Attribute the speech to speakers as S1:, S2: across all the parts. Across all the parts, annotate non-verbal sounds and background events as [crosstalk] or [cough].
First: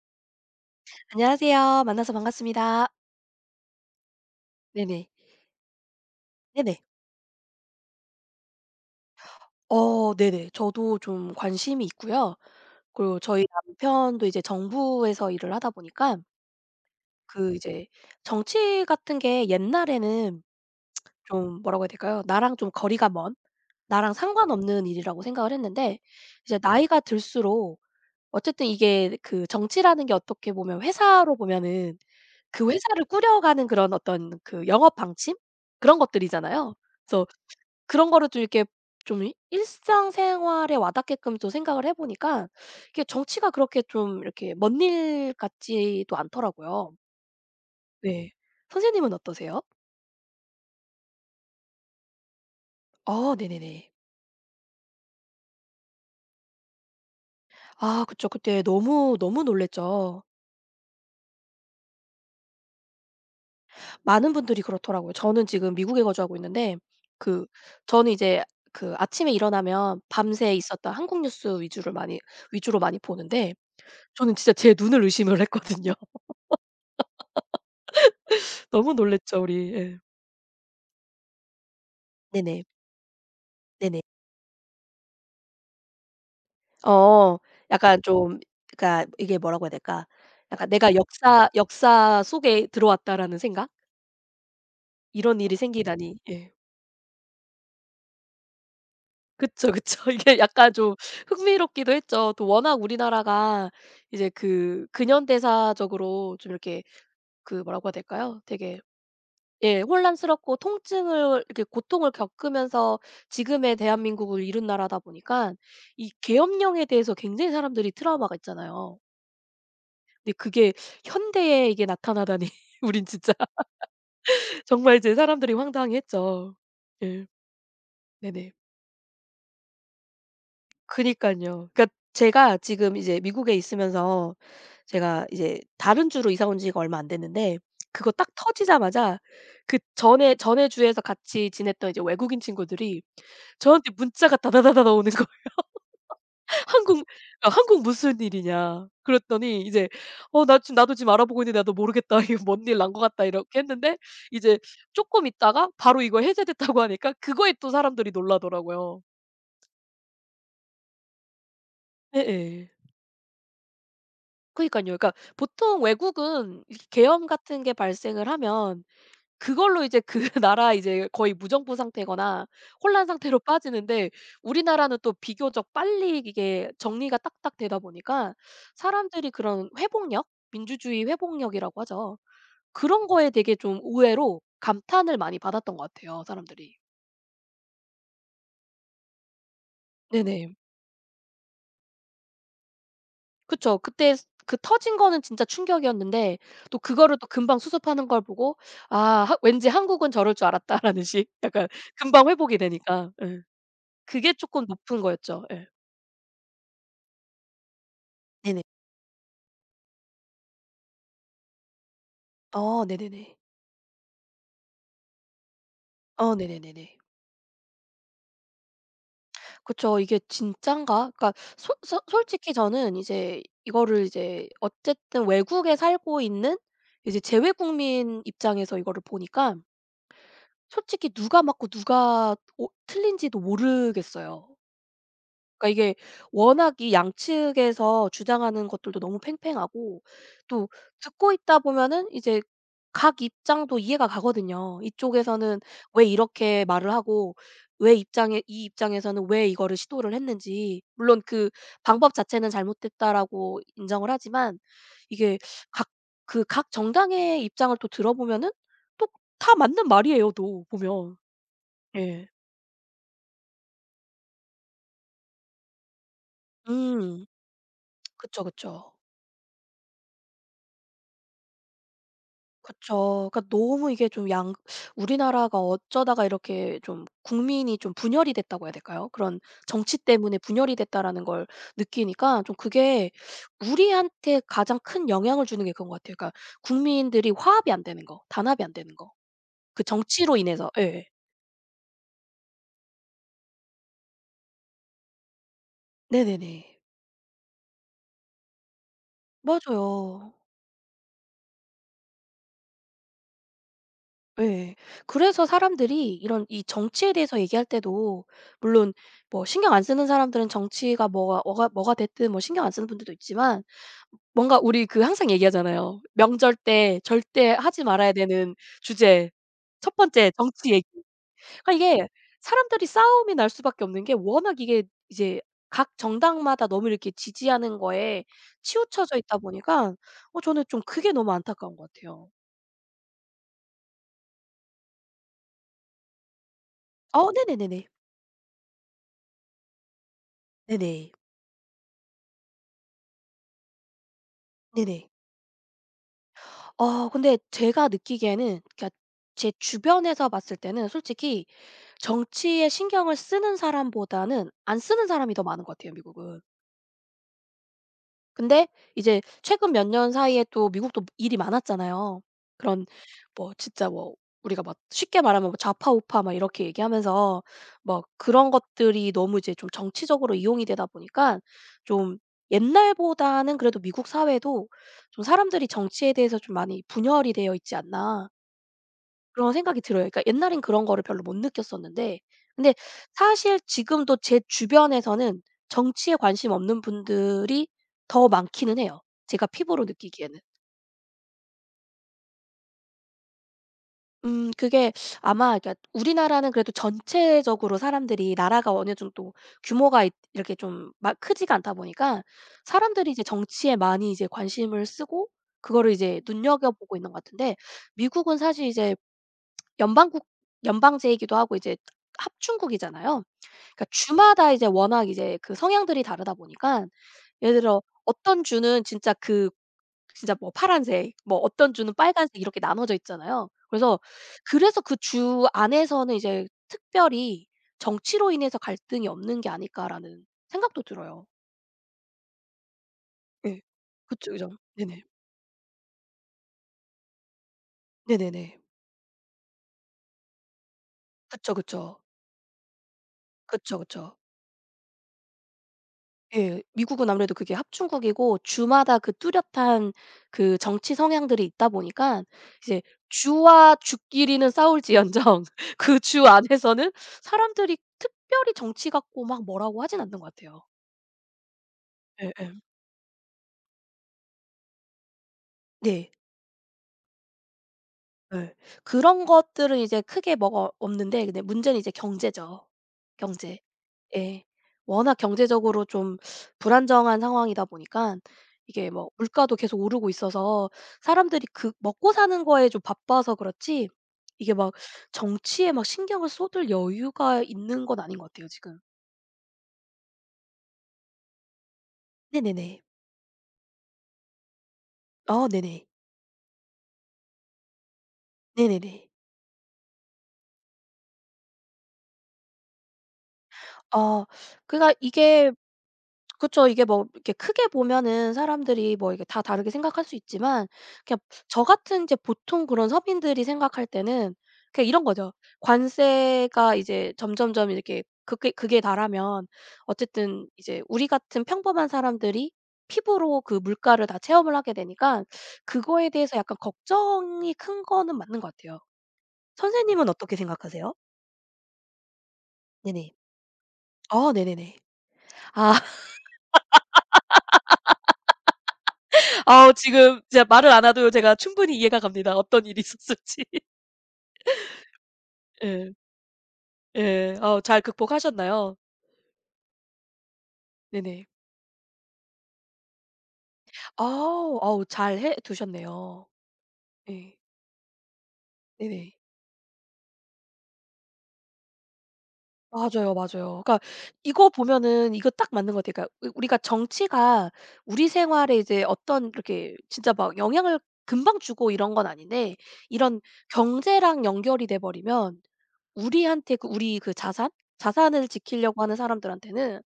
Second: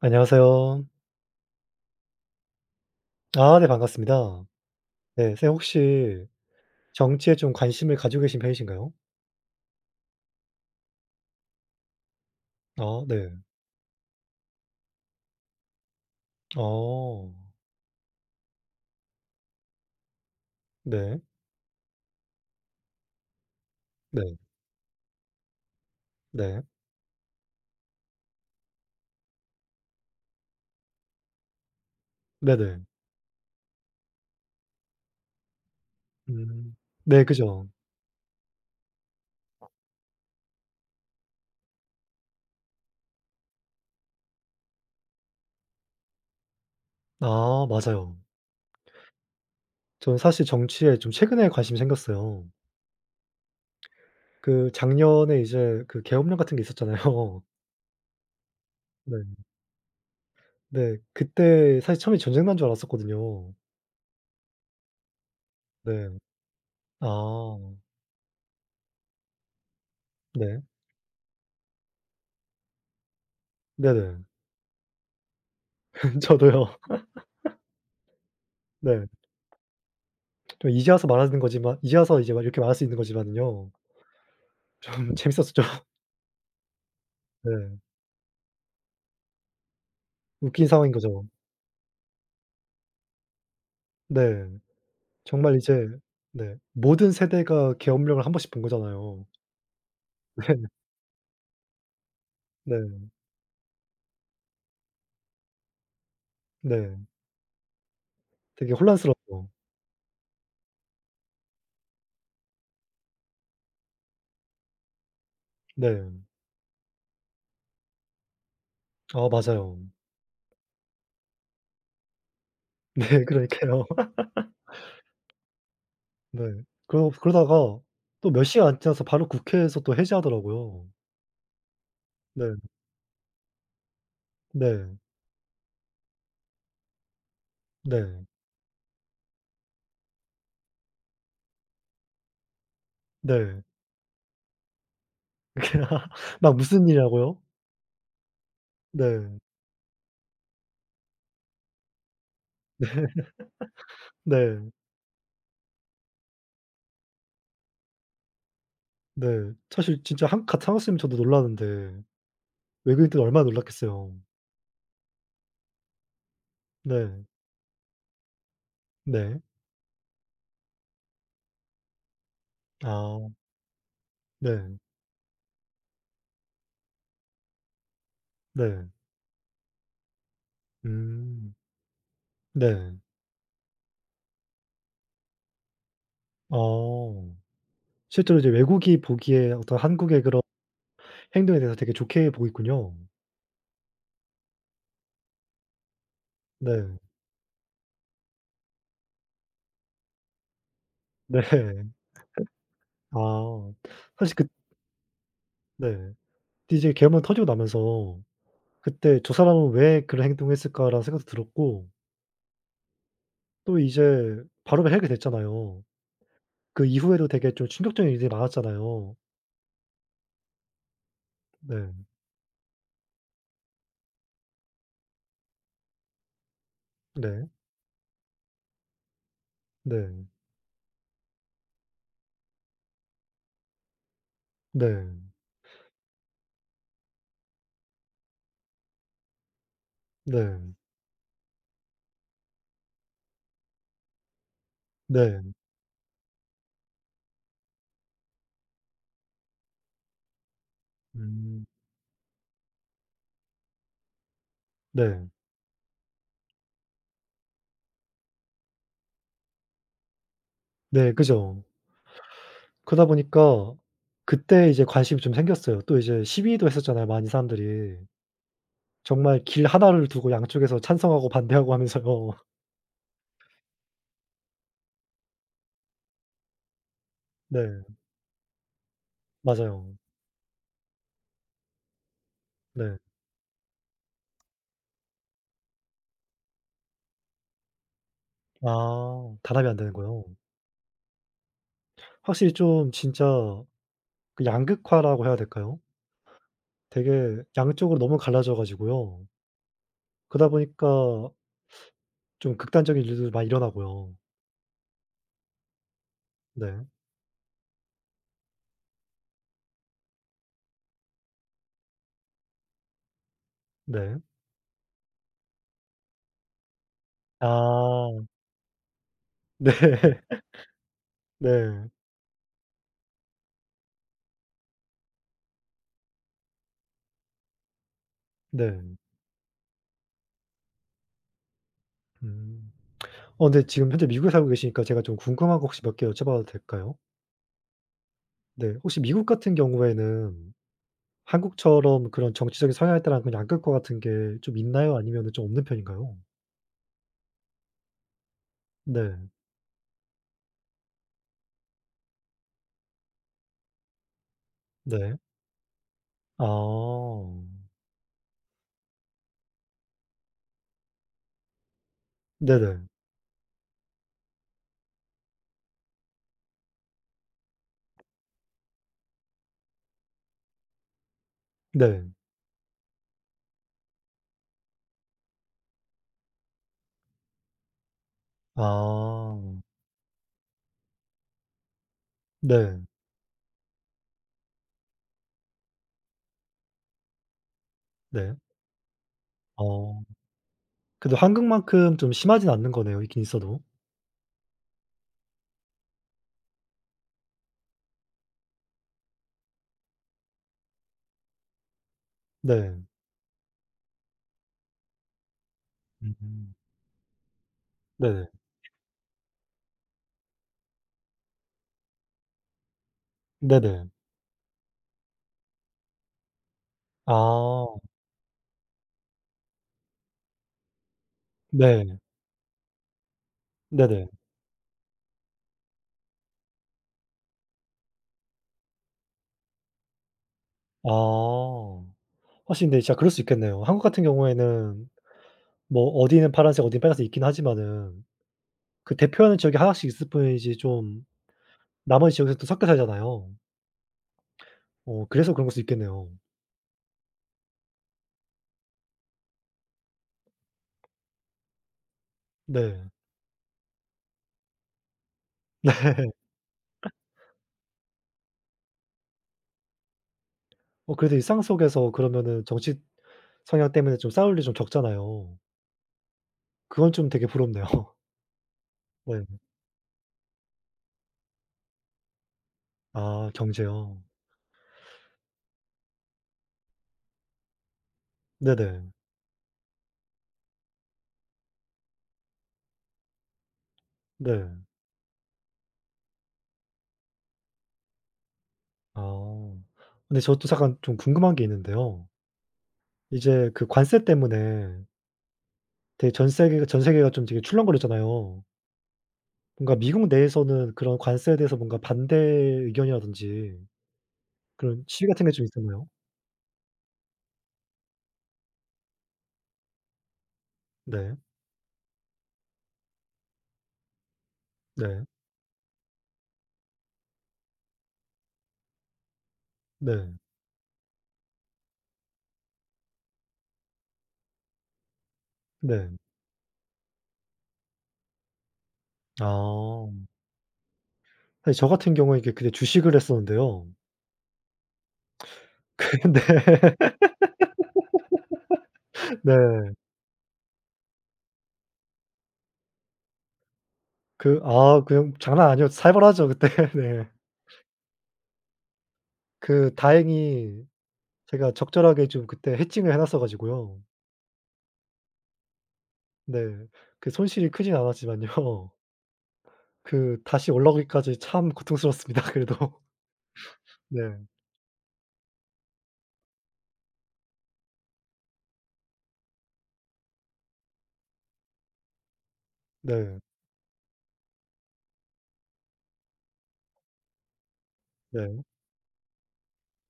S1: 안녕하세요.
S2: 안녕하세요. 만나서 반갑습니다.
S1: 아 네 반갑습니다.
S2: 네네.
S1: 네 선생님 혹시
S2: 네네.
S1: 정치에 좀 관심을 가지고 계신 편이신가요?
S2: 네네. 저도 좀 관심이 있고요.
S1: 아
S2: 그리고
S1: 네.
S2: 저희 남편도 이제 정부에서 일을 하다 보니까
S1: 어.
S2: 그 이제 정치 같은 게 옛날에는
S1: 네.
S2: 좀 뭐라고 해야 될까요? 나랑 좀 거리가 먼 나랑
S1: 네.
S2: 상관없는 일이라고 생각을 했는데 이제
S1: 네.
S2: 나이가 들수록 어쨌든 이게 그 정치라는 게 어떻게 보면 회사로 보면은 그
S1: 네네.
S2: 회사를 꾸려가는 그런 어떤 그 영업 방침 그런
S1: 음.
S2: 것들이잖아요.
S1: 네
S2: 그래서
S1: 그죠.
S2: 그런 거를 좀 이렇게 좀 일상생활에 와 닿게끔 또 생각을 해 보니까 이게 정치가 그렇게 좀 이렇게 먼 일 같지도 않더라고요.
S1: 아 맞아요.
S2: 네. 선생님은 어떠세요?
S1: 저는 사실 정치에 좀 최근에 관심이 생겼어요.
S2: 아 네네네.
S1: 그 작년에 이제 그 계엄령 같은 게 있었잖아요. [laughs]
S2: 아 그쵸. 그때
S1: 네.
S2: 너무, 너무 놀랐죠.
S1: 네. 그때 사실 처음에 전쟁 난 줄 알았었거든요.
S2: 많은 분들이 그렇더라고요. 저는 지금 미국에
S1: 네.
S2: 거주하고 있는데 그
S1: 아.
S2: 저는 이제 그 아침에 일어나면 밤새
S1: 네.
S2: 있었던 한국 뉴스 위주를 많이 위주로 많이 보는데
S1: 네네.
S2: 저는 진짜 제 눈을 의심을 했거든요.
S1: [laughs]
S2: [laughs]
S1: 저도요.
S2: 너무
S1: 네.
S2: 놀랐죠 우리. 예.
S1: 좀 이제 와서 말하는 거지만 이제 와서 이제 막 이렇게
S2: 네네.
S1: 말할 수 있는 거지만요.
S2: 네네.
S1: 좀 [laughs] 재밌었었죠.
S2: 어.
S1: 네.
S2: 약간 좀 그러니까 이게 뭐라고 해야 될까?
S1: 웃긴
S2: 약간
S1: 상황인
S2: '내가
S1: 거죠.
S2: 역사 속에 들어왔다.'라는 생각?
S1: 네.
S2: 이런 일이
S1: 정말 이제
S2: 생기다니. 예.
S1: 네 모든 세대가 계엄령을 한 번씩 본 거잖아요.
S2: 그쵸, [laughs] 그쵸. 이게
S1: [laughs]
S2: 약간 좀 흥미롭기도 했죠. 또 워낙
S1: 네.
S2: 우리나라가 이제 그 근현대사적으로 좀
S1: 네.
S2: 이렇게
S1: 네.
S2: 그 뭐라고 해야 될까요?
S1: 되게
S2: 되게
S1: 혼란스럽죠.
S2: 예 혼란스럽고 통증을 이렇게 고통을 겪으면서 지금의 대한민국을 이룬 나라다 보니까
S1: 네.
S2: 이 계엄령에 대해서 굉장히 사람들이 트라우마가 있잖아요.
S1: 아 맞아요. [laughs]
S2: 근데 그게 현대에 이게 나타나다니 [laughs] 우린
S1: 네
S2: 진짜
S1: 그러니까요.
S2: [laughs] 정말 이제 사람들이
S1: 네.
S2: 황당했죠.
S1: 그러
S2: 예.
S1: 그러다가 또 몇
S2: 네네.
S1: 시간 안 지나서 바로 국회에서 또 해제하더라고요.
S2: 그니까요 그러니까
S1: 네.
S2: 제가 지금 이제 미국에 있으면서
S1: 네.
S2: 제가 이제 다른 주로 이사 온 지가 얼마 안 됐는데 그거
S1: 네.
S2: 딱 터지자마자 그 전에 주에서 같이 지냈던 이제 외국인 친구들이
S1: 네.
S2: 저한테 문자가 다다다다나 오는 거
S1: [laughs] 막 무슨
S2: 한국
S1: 일이라고요?
S2: 어 "한국 무슨 일이냐."
S1: 네.
S2: 그랬더니 이제 "어 나 지금 나도 지금 알아보고 있는데 나도 모르겠다. 이거 뭔 일 난 것 같다." 이렇게 했는데
S1: 네.
S2: 이제 쪼끔 있다가 바로 이거 해제됐다고 하니까 그거에 또 사람들이 놀라더라고요.
S1: 네. 사실 진짜 한 같은 한국사람이면 저도 놀라는데
S2: 예예.
S1: 외국인들은 얼마나 놀랐겠어요.
S2: 그니깐요. 그러니까 보통 외국은 이렇게
S1: 네.
S2: 계엄 같은 게 발생을 하면
S1: 네.
S2: 그걸로 이제 그 [laughs] 나라 이제 거의 무정부 상태거나 혼란
S1: 아.
S2: 상태로 빠지는데
S1: 네.
S2: 우리나라는 또 비교적 빨리 이게 정리가 딱딱 되다 보니까
S1: 네.
S2: 사람들이 그런 회복력? 민주주의
S1: 음.
S2: 회복력이라고 하죠.
S1: 네.
S2: 그런 거에 되게 좀 의외로 감탄을 많이 받았던 것 같아요, 사람들이.
S1: 어. 실제로 이제 외국이 보기에 어떤 한국의 그런
S2: 네네.
S1: 행동에 대해서 되게 좋게 보고 있군요.
S2: 그쵸. 그때 그 터진 거는 진짜 충격이었는데 또
S1: 네.
S2: 그거를 또 금방 수습하는 걸 보고 '아 하 왠지 한국은 저럴 줄 알았다.'라는
S1: [laughs]
S2: 식.
S1: 네.
S2: 약간 금방 회복이 되니까. 예.
S1: 아.
S2: 그게
S1: 사실 그
S2: 조금 높은 거였죠. 예.
S1: 네. 이제 계엄령 터지고 나면서
S2: 네네.
S1: 그때 '저 사람은 왜 그런 행동을 했을까.'라는 생각도 들었고
S2: 어 네네네.
S1: 또 이제 바로 해결이 됐잖아요.
S2: 어
S1: 그
S2: 네네네네.
S1: 이후에도 되게 좀 충격적인 일들이 많았잖아요.
S2: 그쵸. 이게 진짠가? 그러니까 솔
S1: 네.
S2: 솔 솔직히 저는 이제 이거를 이제 어쨌든 외국에 살고 있는 이제
S1: 네.
S2: 재외국민 입장에서 이거를 보니까
S1: 네.
S2: 솔직히 누가 맞고 누가 오 틀린지도 모르겠어요.
S1: 네.
S2: 그러니까 이게 워낙 이 양측에서 주장하는 것들도 너무 팽팽하고 또
S1: 네.
S2: 듣고 있다 보면은 이제 각 입장도 이해가 가거든요.
S1: 네.
S2: 이쪽에서는 왜 이렇게 말을 하고 왜 입장에 이 입장에서는 왜 이거를 시도를 했는지 물론 그
S1: 음.
S2: 방법 자체는 잘못됐다라고 인정을 하지만
S1: 네.
S2: 이게 각 그 각 정당의 입장을 또 들어보면은 또 다 맞는 말이에요 또
S1: 네.
S2: 보면.
S1: 그죠.
S2: 예.
S1: 그러다 보니까 그때 이제 관심이 좀 생겼어요. 또 이제 시위도 했었잖아요, 많이
S2: 음.
S1: 사람들이.
S2: 그쵸, 그쵸.
S1: 정말 길 하나를 두고 양쪽에서 찬성하고 반대하고 하면서요. [laughs]
S2: 그쵸. 그러니까 너무 이게 좀 양 우리나라가 어쩌다가 이렇게 좀
S1: 네.
S2: 국민이 좀 분열이 됐다고 해야 될까요? 그런
S1: 맞아요.
S2: '정치 때문에 분열이 됐다.'라는 걸 느끼니까 좀
S1: 네.
S2: 그게 우리한테 가장 큰 영향을 주는 게 그런 것 같아요. 그러니까 국민들이 화합이 안 되는 거, 단합이 안 되는 거.
S1: 아 단합이 안
S2: 그
S1: 되는 거요.
S2: 정치로 인해서 예.
S1: 확실히 좀 진짜 그 양극화라고 해야 될까요?
S2: 네네네.
S1: 되게 양쪽으로 너무 갈라져 가지고요.
S2: 맞아요.
S1: 그러다 보니까 좀 극단적인 일들도 많이 일어나고요.
S2: 예. 그래서 사람들이 이런 이
S1: 네.
S2: 정치에 대해서 얘기할 때도 물론 뭐 신경 안 쓰는 사람들은 정치가 뭐가 됐든 뭐 신경 안 쓰는 분들도 있지만
S1: 네.
S2: 뭔가 우리 그 항상 얘기하잖아요. 명절 때 절대 하지
S1: 아.
S2: 말아야 되는 주제.
S1: [laughs] 네.
S2: 첫 번째 정치 얘기. 그러니까
S1: 네.
S2: 이게 사람들이 싸움이 날 수밖에 없는 게 워낙 이게 이제 각 정당마다 너무 이렇게 지지하는 거에
S1: 네.
S2: 치우쳐져 있다 보니까 어 저는 좀 그게 너무 안타까운 것 같아요.
S1: 음. 어 근데 지금 현재 미국에 살고 계시니까 제가 좀 궁금한 거 혹시 몇 개 여쭤봐도 될까요?
S2: 어 네네네네.
S1: 네. 혹시 미국 같은 경우에는
S2: 네네.
S1: 한국처럼 그런 정치적인 성향에 따라 그냥 안 끌 것 같은 게 좀 있나요?
S2: 네네.
S1: 아니면은 좀 없는 편인가요?
S2: 어 근데 제가 느끼기에는 그러니까
S1: 네.
S2: 제 주변에서 봤을 때는 솔직히 정치에 신경을 쓰는 사람보다는 안 쓰는
S1: 네.
S2: 사람이 더 많은 것 같아요, 미국은.
S1: 아.
S2: 근데 이제 최근 몇 년 사이에 또 미국도 일이 많았잖아요.
S1: 네네.
S2: 그런 뭐 진짜 뭐 우리가 막 쉽게 말하면 뭐 좌파 우파 막 이렇게 얘기하면서 막 그런 것들이 너무 이제 좀 정치적으로 이용이 되다 보니까
S1: 네.
S2: 좀 옛날보다는 그래도 미국 사회도 좀 사람들이 정치에 대해서 좀 많이 분열이 되어 있지 않나. 그런
S1: 아.
S2: 생각이 들어요. 그러니까 옛날엔 그런 거를 별로 못 느꼈었는데 근데
S1: 네.
S2: 사실 지금도 제 주변에서는 정치에 관심 없는 분들이 더
S1: 네.
S2: 많기는 해요, 제가 피부로
S1: 어.
S2: 느끼기에는.
S1: 그래도 한국만큼 좀 심하진 않는 거네요, 있긴 있어도.
S2: 그게 아마 그러니까 우리나라는 그래도 전체적으로 사람들이 나라가 어느 정도 규모가 있 이렇게 좀 막 크지가 않다 보니까
S1: 네.
S2: 사람들이 이제 정치에 많이 이제 관심을 쓰고 그거를 이제
S1: 음.
S2: 눈여겨보고 있는 것 같은데
S1: 네네.
S2: 미국은 사실 이제 연방국 연방제이기도 하고 이제 합중국이잖아요. 그러니까
S1: 네네.
S2: 주마다 이제 워낙 이제 그 성향들이 다르다 보니까 예를
S1: 아.
S2: 들어 어떤 주는 진짜 뭐 파란색 뭐 어떤 주는
S1: 네.
S2: 빨간색 이렇게 나눠져 있잖아요.
S1: 네네.
S2: 그래서 그 주 안에서는 이제 특별히 '정치로 인해서 갈등이 없는 게 아닐까.'라는 생각도 들어요.
S1: 아. 사실 근데 진짜 그럴 수
S2: 예.
S1: 있겠네요. 한국 같은
S2: 그쵸, 그죠.
S1: 경우에는
S2: 네네.
S1: 뭐 어디는 파란색 어디는 빨간색 있긴 하지만은
S2: 네네네.
S1: 그 대표하는 지역이 하나씩 있을 뿐이지 좀
S2: 그쵸, 그쵸.
S1: 나머지 지역에서 또 섞여 살잖아요.
S2: 그쵸, 그쵸.
S1: 어 그래서 그런 걸 수 있겠네요.
S2: 예. 미국은 아무래도 그게 합중국이고 주마다 그 뚜렷한 그 정치 성향들이 있다 보니까 이제
S1: 네.
S2: 주와 주끼리는 싸울지언정 [laughs] 그
S1: [laughs] 네.
S2: 주 안에서는 사람들이 특별히 정치 갖고 막 뭐라고 하진 않는 것 같아요.
S1: 어 그래도 일상 속에서 그러면은
S2: 예예.
S1: 정치 성향 때문에 좀 싸울 일이 좀 적잖아요.
S2: 네.
S1: 그건 좀 되게 부럽네요. [laughs]
S2: 예.
S1: 네.
S2: 그런 것들은 이제 크게 뭐가 없는데 근데 문제는 이제 경제죠.
S1: 아
S2: 경제.
S1: 경제요.
S2: 예. 워낙 경제적으로 좀 불안정한 상황이다 보니까
S1: 네네.
S2: 이게 뭐 물가도 계속 오르고 있어서 사람들이 그 먹고 사는 거에 좀 바빠서 그렇지
S1: 네.
S2: 이게 막 정치에 막 신경을 쏟을 여유가 있는 건 아닌 것 같아요 지금.
S1: 아. 근데 저도 잠깐 좀 궁금한 게 있는데요.
S2: 네네네.
S1: 이제 그 관세 때문에
S2: 아 네네.
S1: 되게 전 세계가 좀 되게 출렁거렸잖아요.
S2: 네네네.
S1: 뭔가 미국 내에서는 그런 관세에 대해서 뭔가 반대 의견이라든지
S2: 아
S1: 그런
S2: 그러니까
S1: 시위 같은 게 좀
S2: 이게
S1: 있었나요?
S2: 그쵸. 이게 뭐 이렇게 크게 보면은 사람들이 뭐 이게 다 다르게 생각할 수 있지만
S1: 네.
S2: 그냥 저 같은 이제 보통 그런 서민들이 생각할 때는 그냥 이런
S1: 네.
S2: 거죠. 관세가 이제 점점점 이렇게 그게 달하면
S1: 네.
S2: 어쨌든 이제 우리 같은 평범한 사람들이 피부로 그 물가를 다 체험을 하게 되니까
S1: 네.
S2: 그거에 대해서 약간 걱정이 큰 거는 맞는 것 같아요.
S1: 아.
S2: 선생님은 어떻게 생각하세요?
S1: 사실 저 같은 경우에 이게 그때 주식을
S2: 네네.
S1: 했었는데요.
S2: 아 네네네.
S1: [laughs]
S2: 아.
S1: 근데 네.
S2: 아우
S1: 네.
S2: 지금 진짜 말을 안 해도 제가 충분히 이해가 갑니다. 어떤 일이 있었을지.
S1: 그 아 그냥 장난 아니었
S2: 예.
S1: 살벌하죠 그때. [laughs]
S2: [laughs]
S1: 네.
S2: 예. 어 잘 극복하셨나요?
S1: 그 다행히
S2: 네네.
S1: 제가 적절하게 좀 그때 해칭을 해 놨어 가지고요.
S2: 아. 어우 잘 해 두셨네요.
S1: 네. 그
S2: 예.
S1: 손실이 크진 않았지만요. [laughs]
S2: 네네.
S1: 그 다시 올라오기까지 참 고통스러웠습니다 그래도. [laughs]
S2: 맞아요, 맞아요. 그러니까
S1: 네.
S2: 이거 보면은 이거 딱 맞는 것 같아요. 그러니까 우리가 정치가 우리 생활에 이제 어떤 이렇게 진짜 막 영향을 금방 주고 이런 건 아닌데
S1: 네.
S2: 이런 경제랑 연결이 돼 버리면 우리한테 그 우리 그 자산?
S1: 네.
S2: 자산을 지키려고 하는 사람들한테는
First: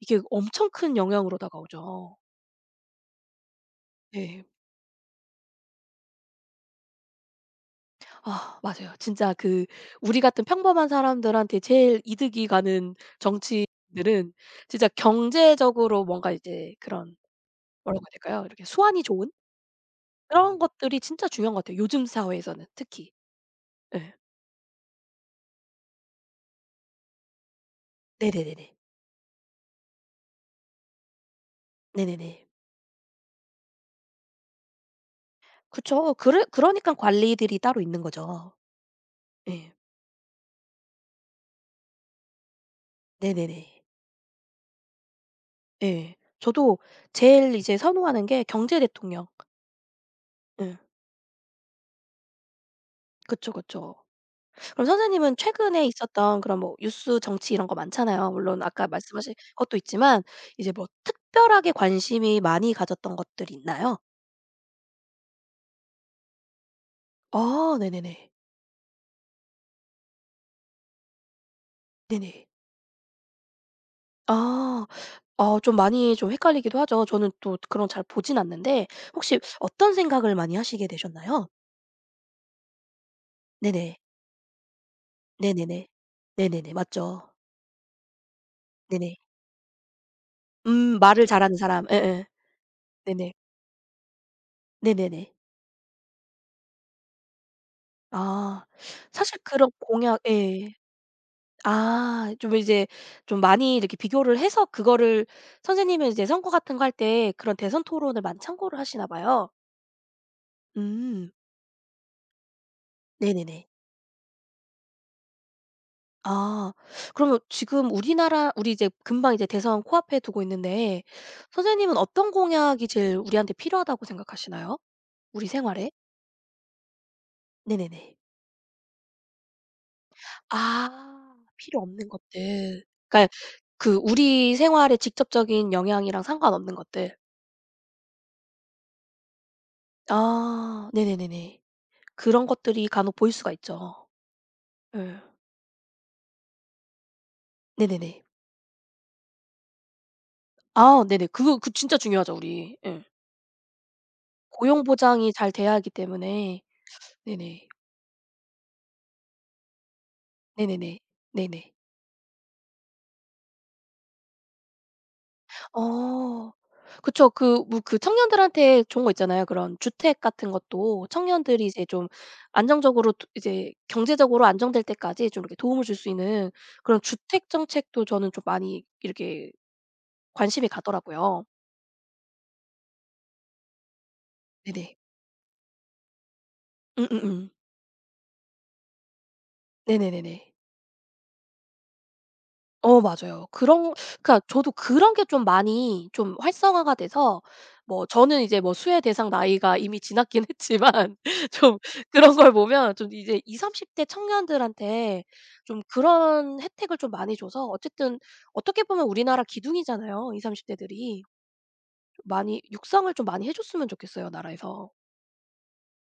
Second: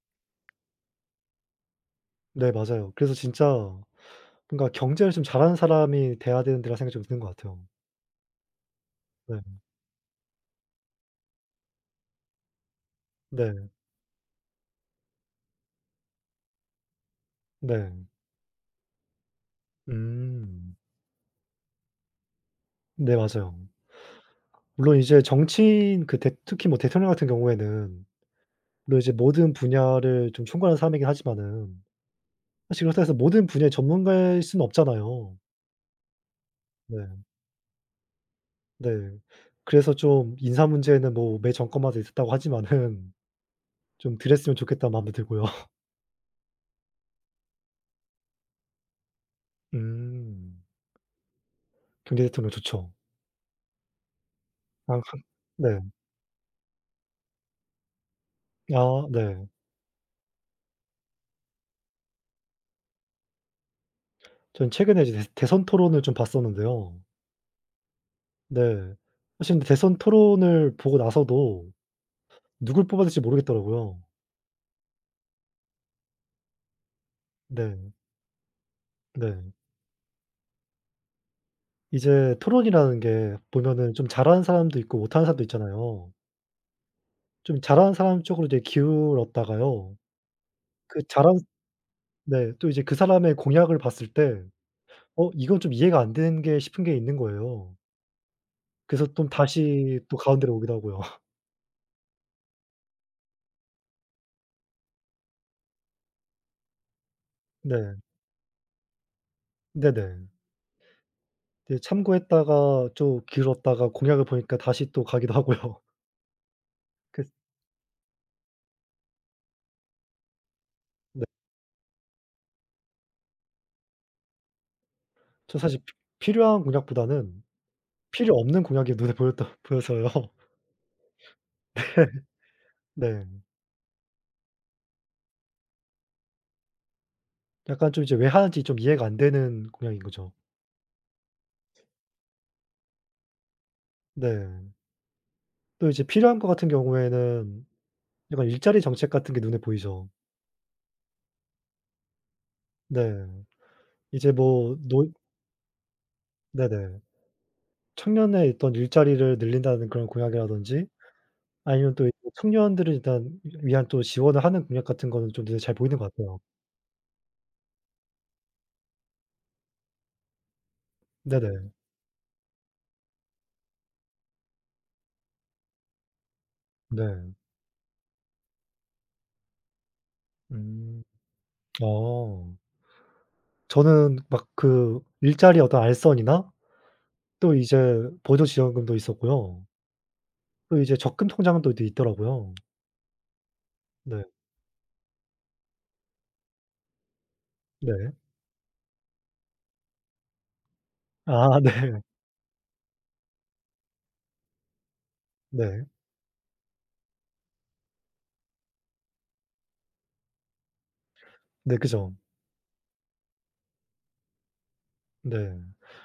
S2: 이게 엄청 큰 영향으로 다가오죠.
S1: 네 맞아요. 그래서 진짜
S2: 네.
S1: 그러니까 경제를 좀 잘하는 사람이 돼야 되는 데라는 생각이 좀 드는 것 같아요.
S2: 아 맞아요. 진짜
S1: 네.
S2: 그 우리 같은 평범한 사람들한테 제일 이득이 가는 정치
S1: 네.
S2: 들은 진짜 경제적으로 뭔가 이제 그런
S1: 네.
S2: 뭐라고 해야 될까요? 이렇게 수완이 좋은 그런
S1: 음.
S2: 것들이 진짜 중요한 것 같아요, 요즘 사회에서는 특히.
S1: 네 맞아요.
S2: 예.
S1: 물론 이제 정치인 그 대 특히 뭐 대통령 같은 경우에는
S2: 네네네네.
S1: 물론 이제 모든 분야를 좀 총괄하는 사람이긴 하지만은
S2: 네네네.
S1: 사실 그렇다고 해서 모든 분야의 전문가일 수는 없잖아요.
S2: 그쵸. 그래 그러니깐
S1: 네.
S2: 관리들이 따로 있는 거죠.
S1: 네.
S2: 예.
S1: 그래서 좀 인사 문제는 뭐 매 정권마다 있었다고 하지만은 [laughs]
S2: 네네네.
S1: 좀 덜 했으면 좋겠다는 마음도 들고요. [laughs]
S2: 예. 저도 제일 이제 선호하는 게 경제 대통령.
S1: 음.
S2: 예.
S1: 경제 대통령 좋죠.
S2: 그쵸, 그쵸. 그럼
S1: 아 한
S2: 선생님은
S1: 네.
S2: 최근에 있었던 그런 뭐 뉴스 정치 이런 거 많잖아요. 물론 아까
S1: 아
S2: 말씀하신
S1: 네.
S2: 것도 있지만 이제 뭐 특별하게 관심이 많이 가졌던 것들이 있나요?
S1: 전 최근에 이제 대 대선 토론을 좀 봤었는데요.
S2: 아 네네네.
S1: 네. 사실 근데 대선 토론을 보고 나서도
S2: 네네.
S1: 누굴 뽑아야 될지 모르겠더라고요.
S2: 아. 아 좀 많이 좀 헷갈리기도 하죠. 저는 또 그런
S1: 네.
S2: 잘 보진 않는데 혹시
S1: 네.
S2: 어떤 생각을 많이 하시게 되셨나요?
S1: 이제 토론이라는 게 보면은
S2: 네네.
S1: 좀 잘하는 사람도 있고 못하는 사람도
S2: 네네네.
S1: 있잖아요.
S2: 네네네. 맞죠.
S1: 좀 잘하는 사람 쪽으로 이제
S2: 네네.
S1: 기울었다가요. 그
S2: 말을
S1: 잘한
S2: 잘하는 사람. 예예.
S1: 네 또 이제 그
S2: 네네.
S1: 사람의 공약을 봤을 때 '어
S2: 네네네.
S1: 이건 좀 이해가 안 되는 게' 싶은 게 있는 거예요.
S2: 아
S1: 그래서 좀
S2: 사실 그런
S1: 다시 또
S2: 공약
S1: 가운데로
S2: 예.
S1: 오기도 하고요. [laughs]
S2: 아 좀 이제 좀 많이 이렇게 비교를 해서 그거를 선생님은 이제 선거 같은 거 할 때 그런 대선
S1: 네.
S2: 토론을 많이 참고를 하시나 봐요.
S1: 네네.
S2: 음.
S1: 네 참고했다가 좀
S2: 네네네.
S1: 길었다가 공약을 보니까 다시 또 가기도 하고요. [laughs]
S2: 아.
S1: 그래서
S2: 그러면 지금 우리나라 우리 이제 금방 이제 대선 코앞에 두고 있는데
S1: 네.
S2: 선생님은 어떤 공약이 제일 우리한테 필요하다고 생각하시나요? 우리
S1: 저 사실
S2: 생활에?
S1: 피 필요한 공약보다는
S2: 네네네.
S1: 필요 없는 공약이 눈에 보였다 보여서요. [laughs]
S2: 아. 필요 없는 것들. 그러니까
S1: 네.
S2: 그 우리 생활에 직접적인 영향이랑 상관없는 것들.
S1: 약간 좀 이제 왜 하는지 좀 이해가 안 되는 공약인 거죠.
S2: 아. 네네네네. 그런 것들이 간혹 보일 수가 있죠.
S1: 네.
S2: 예.
S1: 또 이제 필요한 거 같은 경우에는
S2: 네네네.
S1: 약간 일자리 정책 같은 게 눈에 보이죠.
S2: 아 네네. 그거 그 진짜 중요하죠 우리. 예.
S1: 네. 이제 뭐
S2: 고용
S1: 노
S2: 보장이 잘 돼야 하기 때문에.
S1: 네네.
S2: 네네.
S1: 청년의 어떤 일자리를 늘린다는 그런 공약이라든지
S2: 네네네. 네네.
S1: 아니면 또 이 청년들을 일단 위한 또 지원을 하는 공약 같은 거는 좀 눈에 잘 보이는 것 같아요.
S2: 어. 그쵸. 그 뭐 그 청년들한테 좋은 거 있잖아요. 그런 주택 같은 것도 청년들이
S1: 네네.
S2: 이제 좀 안정적으로 도 이제 경제적으로 안정될 때까지 좀 이렇게 도움을 줄 수 있는 그런
S1: 네.
S2: 주택 정책도 저는 좀 많이 이렇게 관심이
S1: 음.
S2: 가더라고요.
S1: 어. 저는 막
S2: 네네.
S1: 그 일자리 어떤 알선이나
S2: 음음음.
S1: 또 이제 보조 지원금도 있었고요.
S2: 네네네네.
S1: 또 이제 적금 통장도 또 있더라고요.
S2: 어 맞아요. 그런
S1: 네.
S2: 그러니까 저도 그런 게 좀 많이 좀 활성화가 돼서 뭐
S1: 네.
S2: 저는 이제 뭐 수혜 대상 나이가 이미 지났긴 했지만 [laughs]
S1: 아
S2: 좀
S1: 네.
S2: 그런 걸 보면 좀 이제 20-30대 청년들한테 좀
S1: 네.
S2: 그런 혜택을 좀 많이 줘서 어쨌든 어떻게 보면 우리나라 기둥이잖아요, 20-30 대들이.
S1: 네 그죠.
S2: 많이 육성을 좀 많이 해 줬으면 좋겠어요, 나라에서.
S1: 네.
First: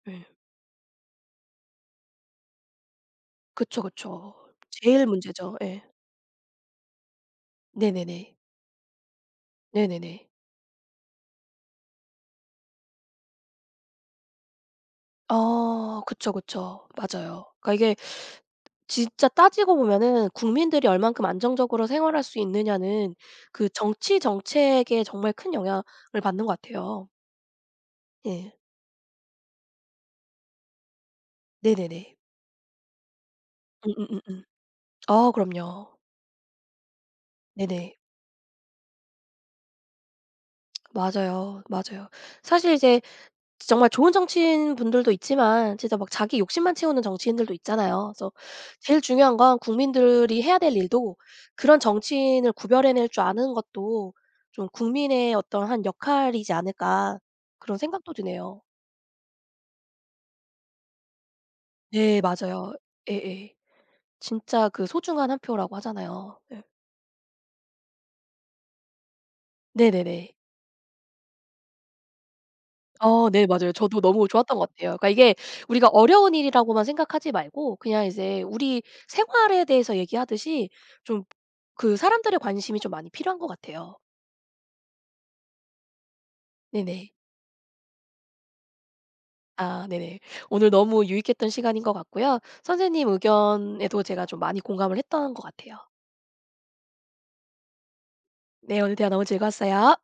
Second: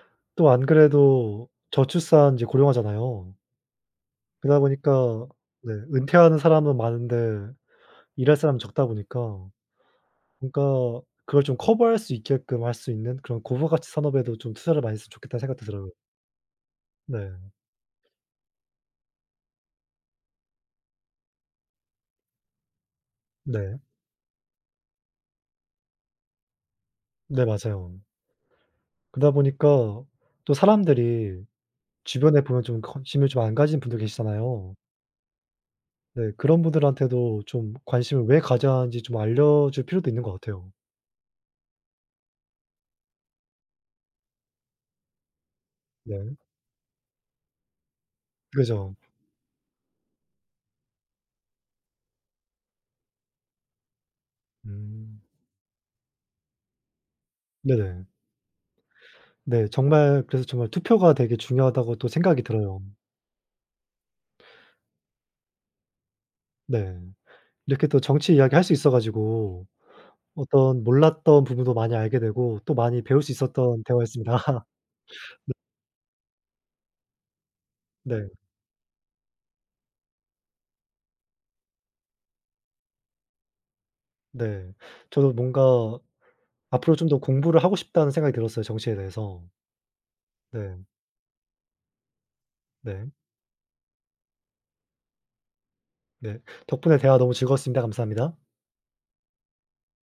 S2: 예.
S1: 또 안 그래도 저출산 이제 고령화잖아요.
S2: 그쵸, 그쵸.
S1: 그러다
S2: 제일
S1: 보니까
S2: 문제죠.
S1: 네
S2: 예.
S1: 은퇴하는 사람은 많은데
S2: 네네네.
S1: 일할 사람은 적다 보니까
S2: 네네네.
S1: 뭔가 그걸 좀 커버할 수 있게끔 할 수 있는 그런 고부가치 산업에도 좀 투자를 많이 했으면 좋겠다는 생각도 들어요.
S2: 어 그쵸, 그쵸.
S1: 네.
S2: 맞아요. 그러니까 이게 진짜 따지고 보면은 국민들이 얼만큼 안정적으로 생활할 수 있느냐는 그
S1: 네.
S2: 정치 정책에 정말 큰 영향을 받는 것 같아요.
S1: 네 맞아요.
S2: 예.
S1: 그러다 보니까 또 사람들이
S2: 네네네.
S1: 주변에 보면 좀 관심을 좀 안 가진 분들
S2: 음음음음.
S1: 계시잖아요.
S2: 아 그럼요.
S1: 네 그런 분들한테도 좀
S2: 네네.
S1: 관심을 왜 가져야 하는지 좀 알려줄 필요도 있는 것 같아요.
S2: 맞아요, 맞아요. 사실 이제 정말 좋은 정치인분들도 있지만 진짜 막
S1: 네.
S2: 자기 욕심만 채우는 정치인들도 있잖아요. 그래서
S1: 그죠.
S2: 제일 중요한 건 국민들이 해야 될 일도 그런 정치인을 구별해낼 줄 아는 것도 좀
S1: 음.
S2: 국민의 어떤 한 역할이지 않을까 그런
S1: 네네.
S2: 생각도 드네요.
S1: 네 정말 그래서 정말 투표가 되게 중요하다고 또
S2: 네
S1: 생각이
S2: 맞아요.
S1: 들어요.
S2: 예예. 진짜 그 소중한 한 표라고 하잖아요. 예.
S1: 네. 이렇게 또 정치 이야기할 수 있어 가지고
S2: 네네네.
S1: 어떤 몰랐던 부분도 많이 알게 되고 또 많이 배울
S2: 어
S1: 수
S2: 네 맞아요.
S1: 있었던
S2: 저도 너무
S1: 대화였습니다.
S2: 좋았던
S1: [laughs]
S2: 것 같아요. 그러니까 이게 우리가 어려운 일이라고만 생각하지 말고 그냥
S1: 네.
S2: 이제 우리 생활에 대해서 얘기하듯이 좀 그 사람들의 관심이 좀 많이 필요한 것 같아요.
S1: 네. 저도 뭔가 앞으로 좀
S2: 네네.
S1: 더 공부를 하고 싶다는 생각이 들었어요 정치에 대해서.
S2: 아 네네. 오늘
S1: 네.
S2: 너무 유익했던 시간인 것 같고요. 선생님
S1: 네.
S2: 의견에도 제가 좀 많이 공감을 했던 것 같아요.
S1: 네. 덕분에 대화 너무 즐거웠습니다. 감사합니다.
S2: 네 오늘 대화 너무 즐거웠어요.